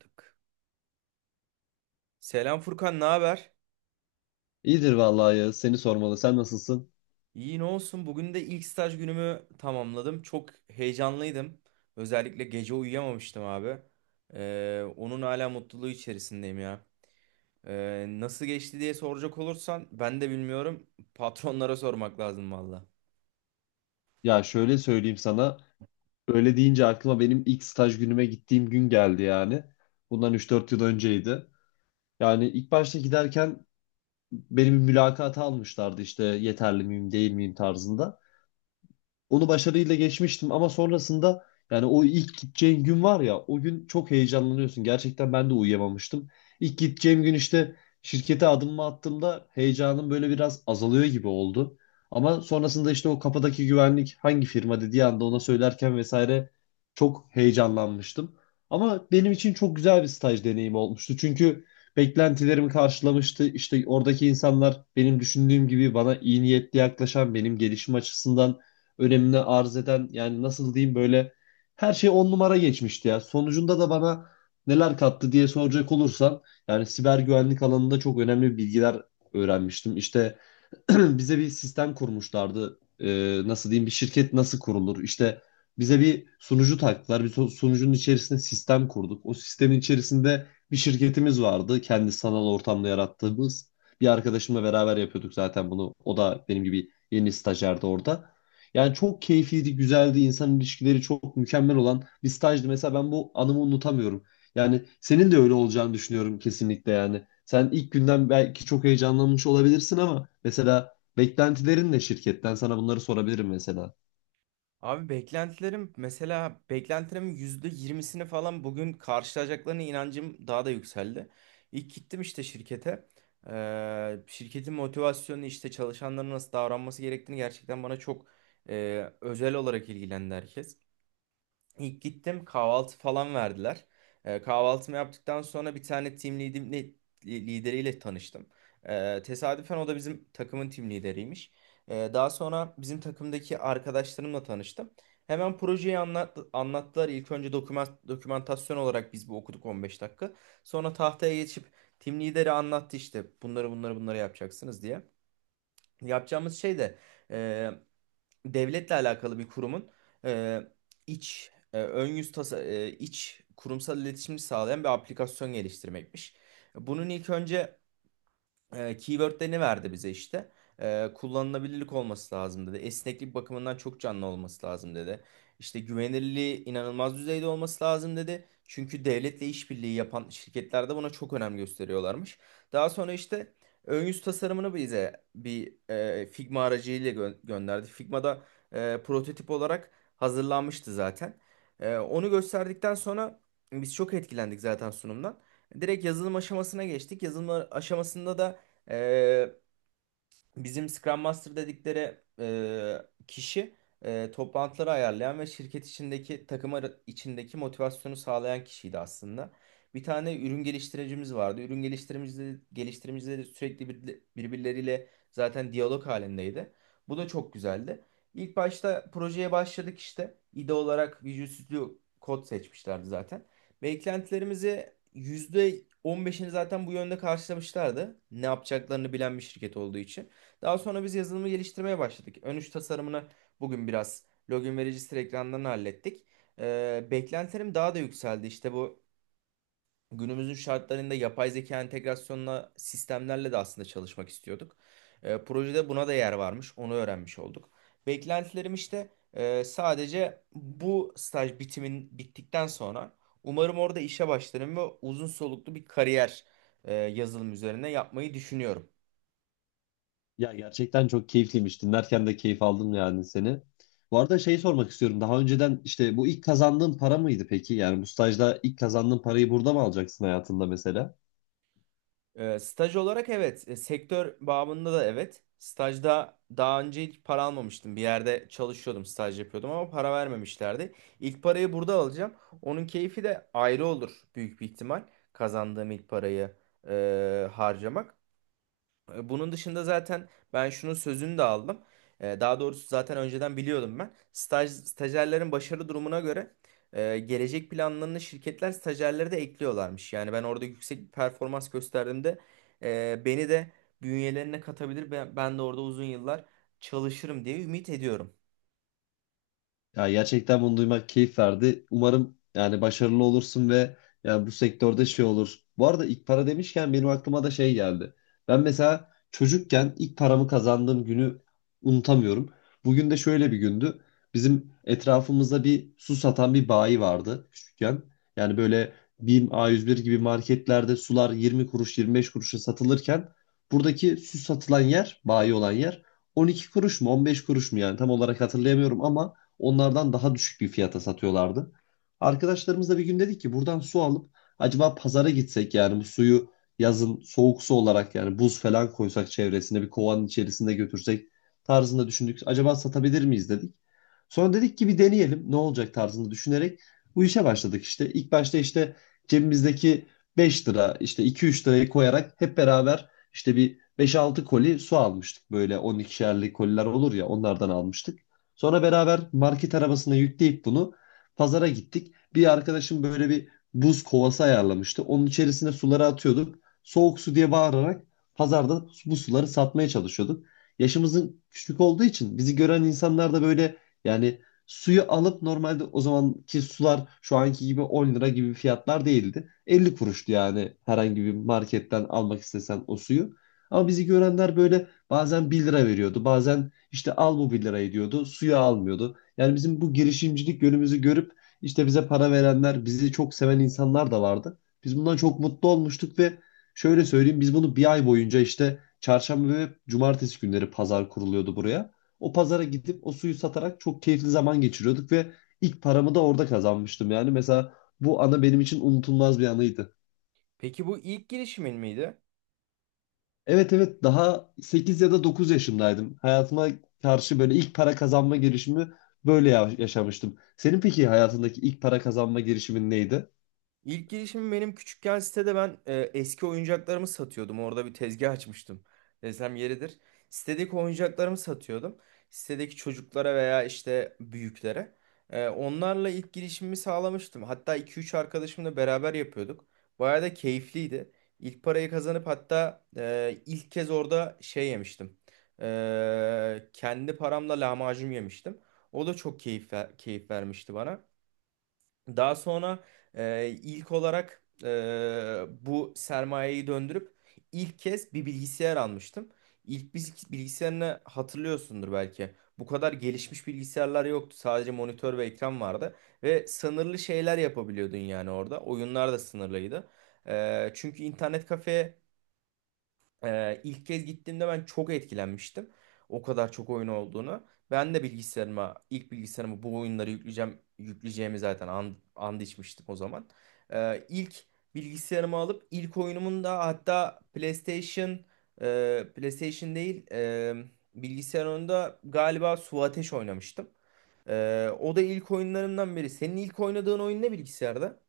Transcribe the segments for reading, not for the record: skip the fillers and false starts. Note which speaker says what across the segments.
Speaker 1: Yaptık. Selam Furkan, ne haber?
Speaker 2: İyidir vallahi ya. Seni sormalı. Sen nasılsın?
Speaker 1: İyi ne olsun. Bugün de ilk staj günümü tamamladım. Çok heyecanlıydım. Özellikle gece uyuyamamıştım abi. Onun hala mutluluğu içerisindeyim ya. Nasıl geçti diye soracak olursan ben de bilmiyorum. Patronlara sormak lazım valla.
Speaker 2: Ya şöyle söyleyeyim sana. Öyle deyince aklıma benim ilk staj günüme gittiğim gün geldi yani. Bundan 3-4 yıl önceydi. Yani ilk başta giderken benim bir mülakata almışlardı işte yeterli miyim değil miyim tarzında. Onu başarıyla geçmiştim ama sonrasında yani o ilk gideceğin gün var ya o gün çok heyecanlanıyorsun. Gerçekten ben de uyuyamamıştım. İlk gideceğim gün işte şirkete adımımı attığımda heyecanım böyle biraz azalıyor gibi oldu. Ama sonrasında işte o kapıdaki güvenlik hangi firma dediği anda ona söylerken vesaire çok heyecanlanmıştım. Ama benim için çok güzel bir staj deneyimi olmuştu. Çünkü beklentilerimi karşılamıştı. İşte oradaki insanlar benim düşündüğüm gibi bana iyi niyetli yaklaşan, benim gelişim açısından önemini arz eden, yani nasıl diyeyim, böyle her şey on numara geçmişti ya. Sonucunda da bana neler kattı diye soracak olursan yani siber güvenlik alanında çok önemli bilgiler öğrenmiştim. İşte bize bir sistem kurmuşlardı. Nasıl diyeyim, bir şirket nasıl kurulur? İşte bize bir sunucu taktılar. Bir sunucunun içerisinde sistem kurduk. O sistemin içerisinde bir şirketimiz vardı. Kendi sanal ortamda yarattığımız. Bir arkadaşımla beraber yapıyorduk zaten bunu. O da benim gibi yeni stajyerdi orada. Yani çok keyifliydi, güzeldi. İnsan ilişkileri çok mükemmel olan bir stajdı. Mesela ben bu anımı unutamıyorum. Yani senin de öyle olacağını düşünüyorum kesinlikle yani. Sen ilk günden belki çok heyecanlanmış olabilirsin ama mesela beklentilerin ne şirketten? Sana bunları sorabilirim mesela.
Speaker 1: Abi beklentilerim, mesela beklentilerin %20'sini falan bugün karşılayacaklarına inancım daha da yükseldi. İlk gittim işte şirkete. Şirketin motivasyonu, işte çalışanların nasıl davranması gerektiğini gerçekten bana çok özel olarak ilgilendi herkes. İlk gittim, kahvaltı falan verdiler. Kahvaltımı yaptıktan sonra bir tane lideriyle tanıştım. Tesadüfen o da bizim takımın team lideriymiş. Daha sonra bizim takımdaki arkadaşlarımla tanıştım. Hemen projeyi anlattılar. İlk önce dokümantasyon olarak biz bu okuduk 15 dakika. Sonra tahtaya geçip team lideri anlattı, işte bunları bunları bunları yapacaksınız diye. Yapacağımız şey de devletle alakalı bir kurumun e, iç e, ön yüz tasa, e, iç kurumsal iletişimi sağlayan bir aplikasyon geliştirmekmiş. Bunun ilk önce keywordlerini verdi bize işte. Kullanılabilirlik olması lazım dedi. Esneklik bakımından çok canlı olması lazım dedi. İşte güvenilirliği inanılmaz düzeyde olması lazım dedi. Çünkü devletle işbirliği yapan şirketler de buna çok önem gösteriyorlarmış. Daha sonra işte ön yüz tasarımını bize bir Figma aracıyla gönderdi. Figma'da prototip olarak hazırlanmıştı zaten. Onu gösterdikten sonra biz çok etkilendik zaten sunumdan. Direkt yazılım aşamasına geçtik. Yazılım aşamasında da ee, bizim Scrum Master dedikleri kişi, toplantıları ayarlayan ve şirket içindeki içindeki motivasyonu sağlayan kişiydi aslında. Bir tane ürün geliştiricimiz vardı. Ürün geliştiricimizle de sürekli birbirleriyle zaten diyalog halindeydi. Bu da çok güzeldi. İlk başta projeye başladık işte. İde olarak Visual Studio Code seçmişlerdi zaten. Beklentilerimizi %15'ini zaten bu yönde karşılamışlardı. Ne yapacaklarını bilen bir şirket olduğu için. Daha sonra biz yazılımı geliştirmeye başladık. Ön üç tasarımını bugün biraz login ve register ekranından hallettik. Beklentilerim daha da yükseldi. İşte bu günümüzün şartlarında yapay zeka entegrasyonla sistemlerle de aslında çalışmak istiyorduk. Projede buna da yer varmış. Onu öğrenmiş olduk. Beklentilerim işte, sadece bu staj bitimin bittikten sonra umarım orada işe başlarım ve uzun soluklu bir kariyer yazılım üzerine yapmayı düşünüyorum.
Speaker 2: Ya gerçekten çok keyifliymiş. Dinlerken de keyif aldım yani seni. Bu arada şey sormak istiyorum. Daha önceden işte bu ilk kazandığın para mıydı peki? Yani bu stajda ilk kazandığın parayı burada mı alacaksın hayatında mesela?
Speaker 1: Staj olarak evet. Sektör bağımında da evet. Stajda daha önce hiç para almamıştım. Bir yerde çalışıyordum, staj yapıyordum ama para vermemişlerdi. İlk parayı burada alacağım. Onun keyfi de ayrı olur büyük bir ihtimal. Kazandığım ilk parayı harcamak. Bunun dışında zaten ben şunun sözünü de aldım. Daha doğrusu zaten önceden biliyordum ben. Stajyerlerin başarı durumuna göre gelecek planlarını şirketler stajyerlere de ekliyorlarmış. Yani ben orada yüksek bir performans gösterdiğimde beni de bünyelerine katabilir. Ben de orada uzun yıllar çalışırım diye ümit ediyorum.
Speaker 2: Ya gerçekten bunu duymak keyif verdi. Umarım yani başarılı olursun ve yani bu sektörde şey olur. Bu arada ilk para demişken benim aklıma da şey geldi. Ben mesela çocukken ilk paramı kazandığım günü unutamıyorum. Bugün de şöyle bir gündü. Bizim etrafımızda bir su satan bir bayi vardı küçükken. Yani böyle BİM, a yüz bir gibi marketlerde sular 20 kuruş 25 kuruşa satılırken buradaki su satılan yer, bayi olan yer 12 kuruş mu 15 kuruş mu, yani tam olarak hatırlayamıyorum, ama onlardan daha düşük bir fiyata satıyorlardı. Arkadaşlarımızla bir gün dedik ki buradan su alıp acaba pazara gitsek, yani bu suyu yazın soğuk su olarak, yani buz falan koysak çevresine bir kovanın içerisinde götürsek tarzında düşündük. Acaba satabilir miyiz dedik. Sonra dedik ki bir deneyelim ne olacak tarzında düşünerek bu işe başladık işte. İlk başta işte cebimizdeki 5 lira, işte 2-3 lirayı koyarak hep beraber işte bir 5-6 koli su almıştık. Böyle 12'şerli koliler olur ya, onlardan almıştık. Sonra beraber market arabasına yükleyip bunu pazara gittik. Bir arkadaşım böyle bir buz kovası ayarlamıştı. Onun içerisine suları atıyorduk. Soğuk su diye bağırarak pazarda bu suları satmaya çalışıyorduk. Yaşımızın küçük olduğu için bizi gören insanlar da böyle, yani suyu alıp, normalde o zamanki sular şu anki gibi 10 lira gibi fiyatlar değildi. 50 kuruştu yani herhangi bir marketten almak istesen o suyu. Ama bizi görenler böyle bazen 1 lira veriyordu, bazen işte al bu bir lirayı diyordu. Suyu almıyordu. Yani bizim bu girişimcilik yönümüzü görüp işte bize para verenler, bizi çok seven insanlar da vardı. Biz bundan çok mutlu olmuştuk ve şöyle söyleyeyim, biz bunu bir ay boyunca işte çarşamba ve cumartesi günleri pazar kuruluyordu buraya. O pazara gidip o suyu satarak çok keyifli zaman geçiriyorduk ve ilk paramı da orada kazanmıştım. Yani mesela bu ana benim için unutulmaz bir anıydı.
Speaker 1: Peki bu ilk girişimin miydi?
Speaker 2: Evet, evet, daha 8 ya da 9 yaşındaydım. Hayatıma karşı böyle ilk para kazanma girişimi böyle yaşamıştım. Senin peki hayatındaki ilk para kazanma girişimin neydi?
Speaker 1: İlk girişim benim küçükken sitede ben eski oyuncaklarımı satıyordum. Orada bir tezgah açmıştım. Desem yeridir. Sitedeki oyuncaklarımı satıyordum. Sitedeki çocuklara veya işte büyüklere. Onlarla ilk girişimimi sağlamıştım. Hatta iki üç arkadaşımla beraber yapıyorduk. Bayağı da keyifliydi. İlk parayı kazanıp hatta ilk kez orada şey yemiştim. Kendi paramla lahmacun yemiştim. O da çok keyif vermişti bana. Daha sonra ilk olarak bu sermayeyi döndürüp ilk kez bir bilgisayar almıştım. İlk bilgisayarını hatırlıyorsundur belki. Bu kadar gelişmiş bilgisayarlar yoktu. Sadece monitör ve ekran vardı. Ve sınırlı şeyler yapabiliyordun yani orada. Oyunlar da sınırlıydı. Çünkü internet kafeye ilk kez gittiğimde ben çok etkilenmiştim. O kadar çok oyun olduğunu. Ben de bilgisayarıma, ilk bilgisayarıma bu oyunları yükleyeceğimi zaten and içmiştim o zaman. İlk bilgisayarımı alıp ilk oyunumun da hatta PlayStation, e, PlayStation değil, e, bilgisayar oyununda galiba Su Ateş oynamıştım. O da ilk oyunlarımdan biri. Senin ilk oynadığın oyun ne bilgisayarda?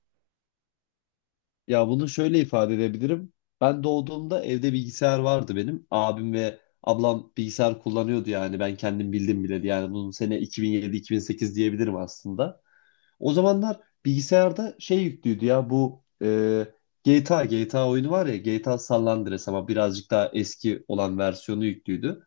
Speaker 2: Ya bunu şöyle ifade edebilirim. Ben doğduğumda evde bilgisayar vardı benim. Abim ve ablam bilgisayar kullanıyordu, yani ben kendim bildim bile. Yani bunun sene 2007-2008 diyebilirim aslında. O zamanlar bilgisayarda şey yüklüydü ya, bu GTA oyunu var ya, GTA San Andreas ama birazcık daha eski olan versiyonu yüklüydü.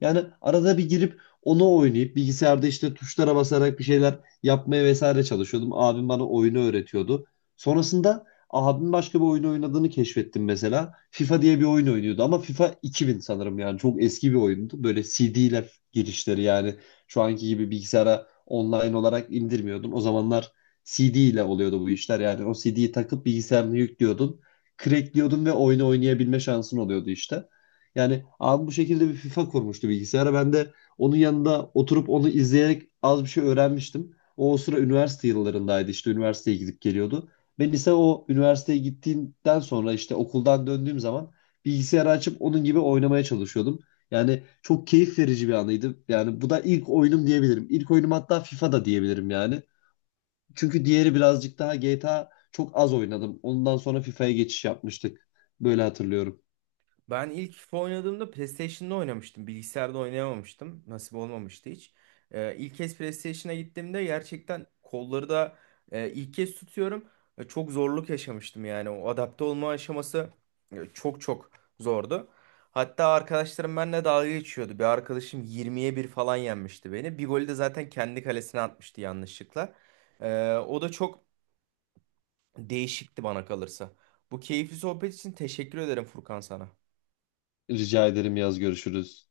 Speaker 2: Yani arada bir girip onu oynayıp bilgisayarda işte tuşlara basarak bir şeyler yapmaya vesaire çalışıyordum. Abim bana oyunu öğretiyordu. Sonrasında abim başka bir oyun oynadığını keşfettim mesela. FIFA diye bir oyun oynuyordu ama FIFA 2000 sanırım, yani çok eski bir oyundu. Böyle CD'ler girişleri, yani şu anki gibi bilgisayara online olarak indirmiyordun. O zamanlar CD ile oluyordu bu işler. Yani o CD'yi takıp bilgisayarını yüklüyordun, crackliyordun ve oyunu oynayabilme şansın oluyordu işte. Yani abi bu şekilde bir FIFA kurmuştu bilgisayara. Ben de onun yanında oturup onu izleyerek az bir şey öğrenmiştim. O sıra üniversite yıllarındaydı, işte üniversiteye gidip geliyordu. Ve lise o üniversiteye gittiğimden sonra işte okuldan döndüğüm zaman bilgisayarı açıp onun gibi oynamaya çalışıyordum. Yani çok keyif verici bir anıydı. Yani bu da ilk oyunum diyebilirim. İlk oyunum hatta FIFA da diyebilirim yani. Çünkü diğeri birazcık daha, GTA çok az oynadım. Ondan sonra FIFA'ya geçiş yapmıştık. Böyle hatırlıyorum.
Speaker 1: Ben ilk oynadığımda PlayStation'da oynamıştım. Bilgisayarda oynayamamıştım. Nasip olmamıştı hiç. İlk kez PlayStation'a gittiğimde gerçekten kolları da ilk kez tutuyorum. Çok zorluk yaşamıştım yani. O adapte olma aşaması çok zordu. Hatta arkadaşlarım benimle dalga geçiyordu. Bir arkadaşım 20-1 falan yenmişti beni. Bir golü de zaten kendi kalesine atmıştı yanlışlıkla. O da çok değişikti bana kalırsa. Bu keyifli sohbet için teşekkür ederim Furkan sana.
Speaker 2: Rica ederim, yaz görüşürüz.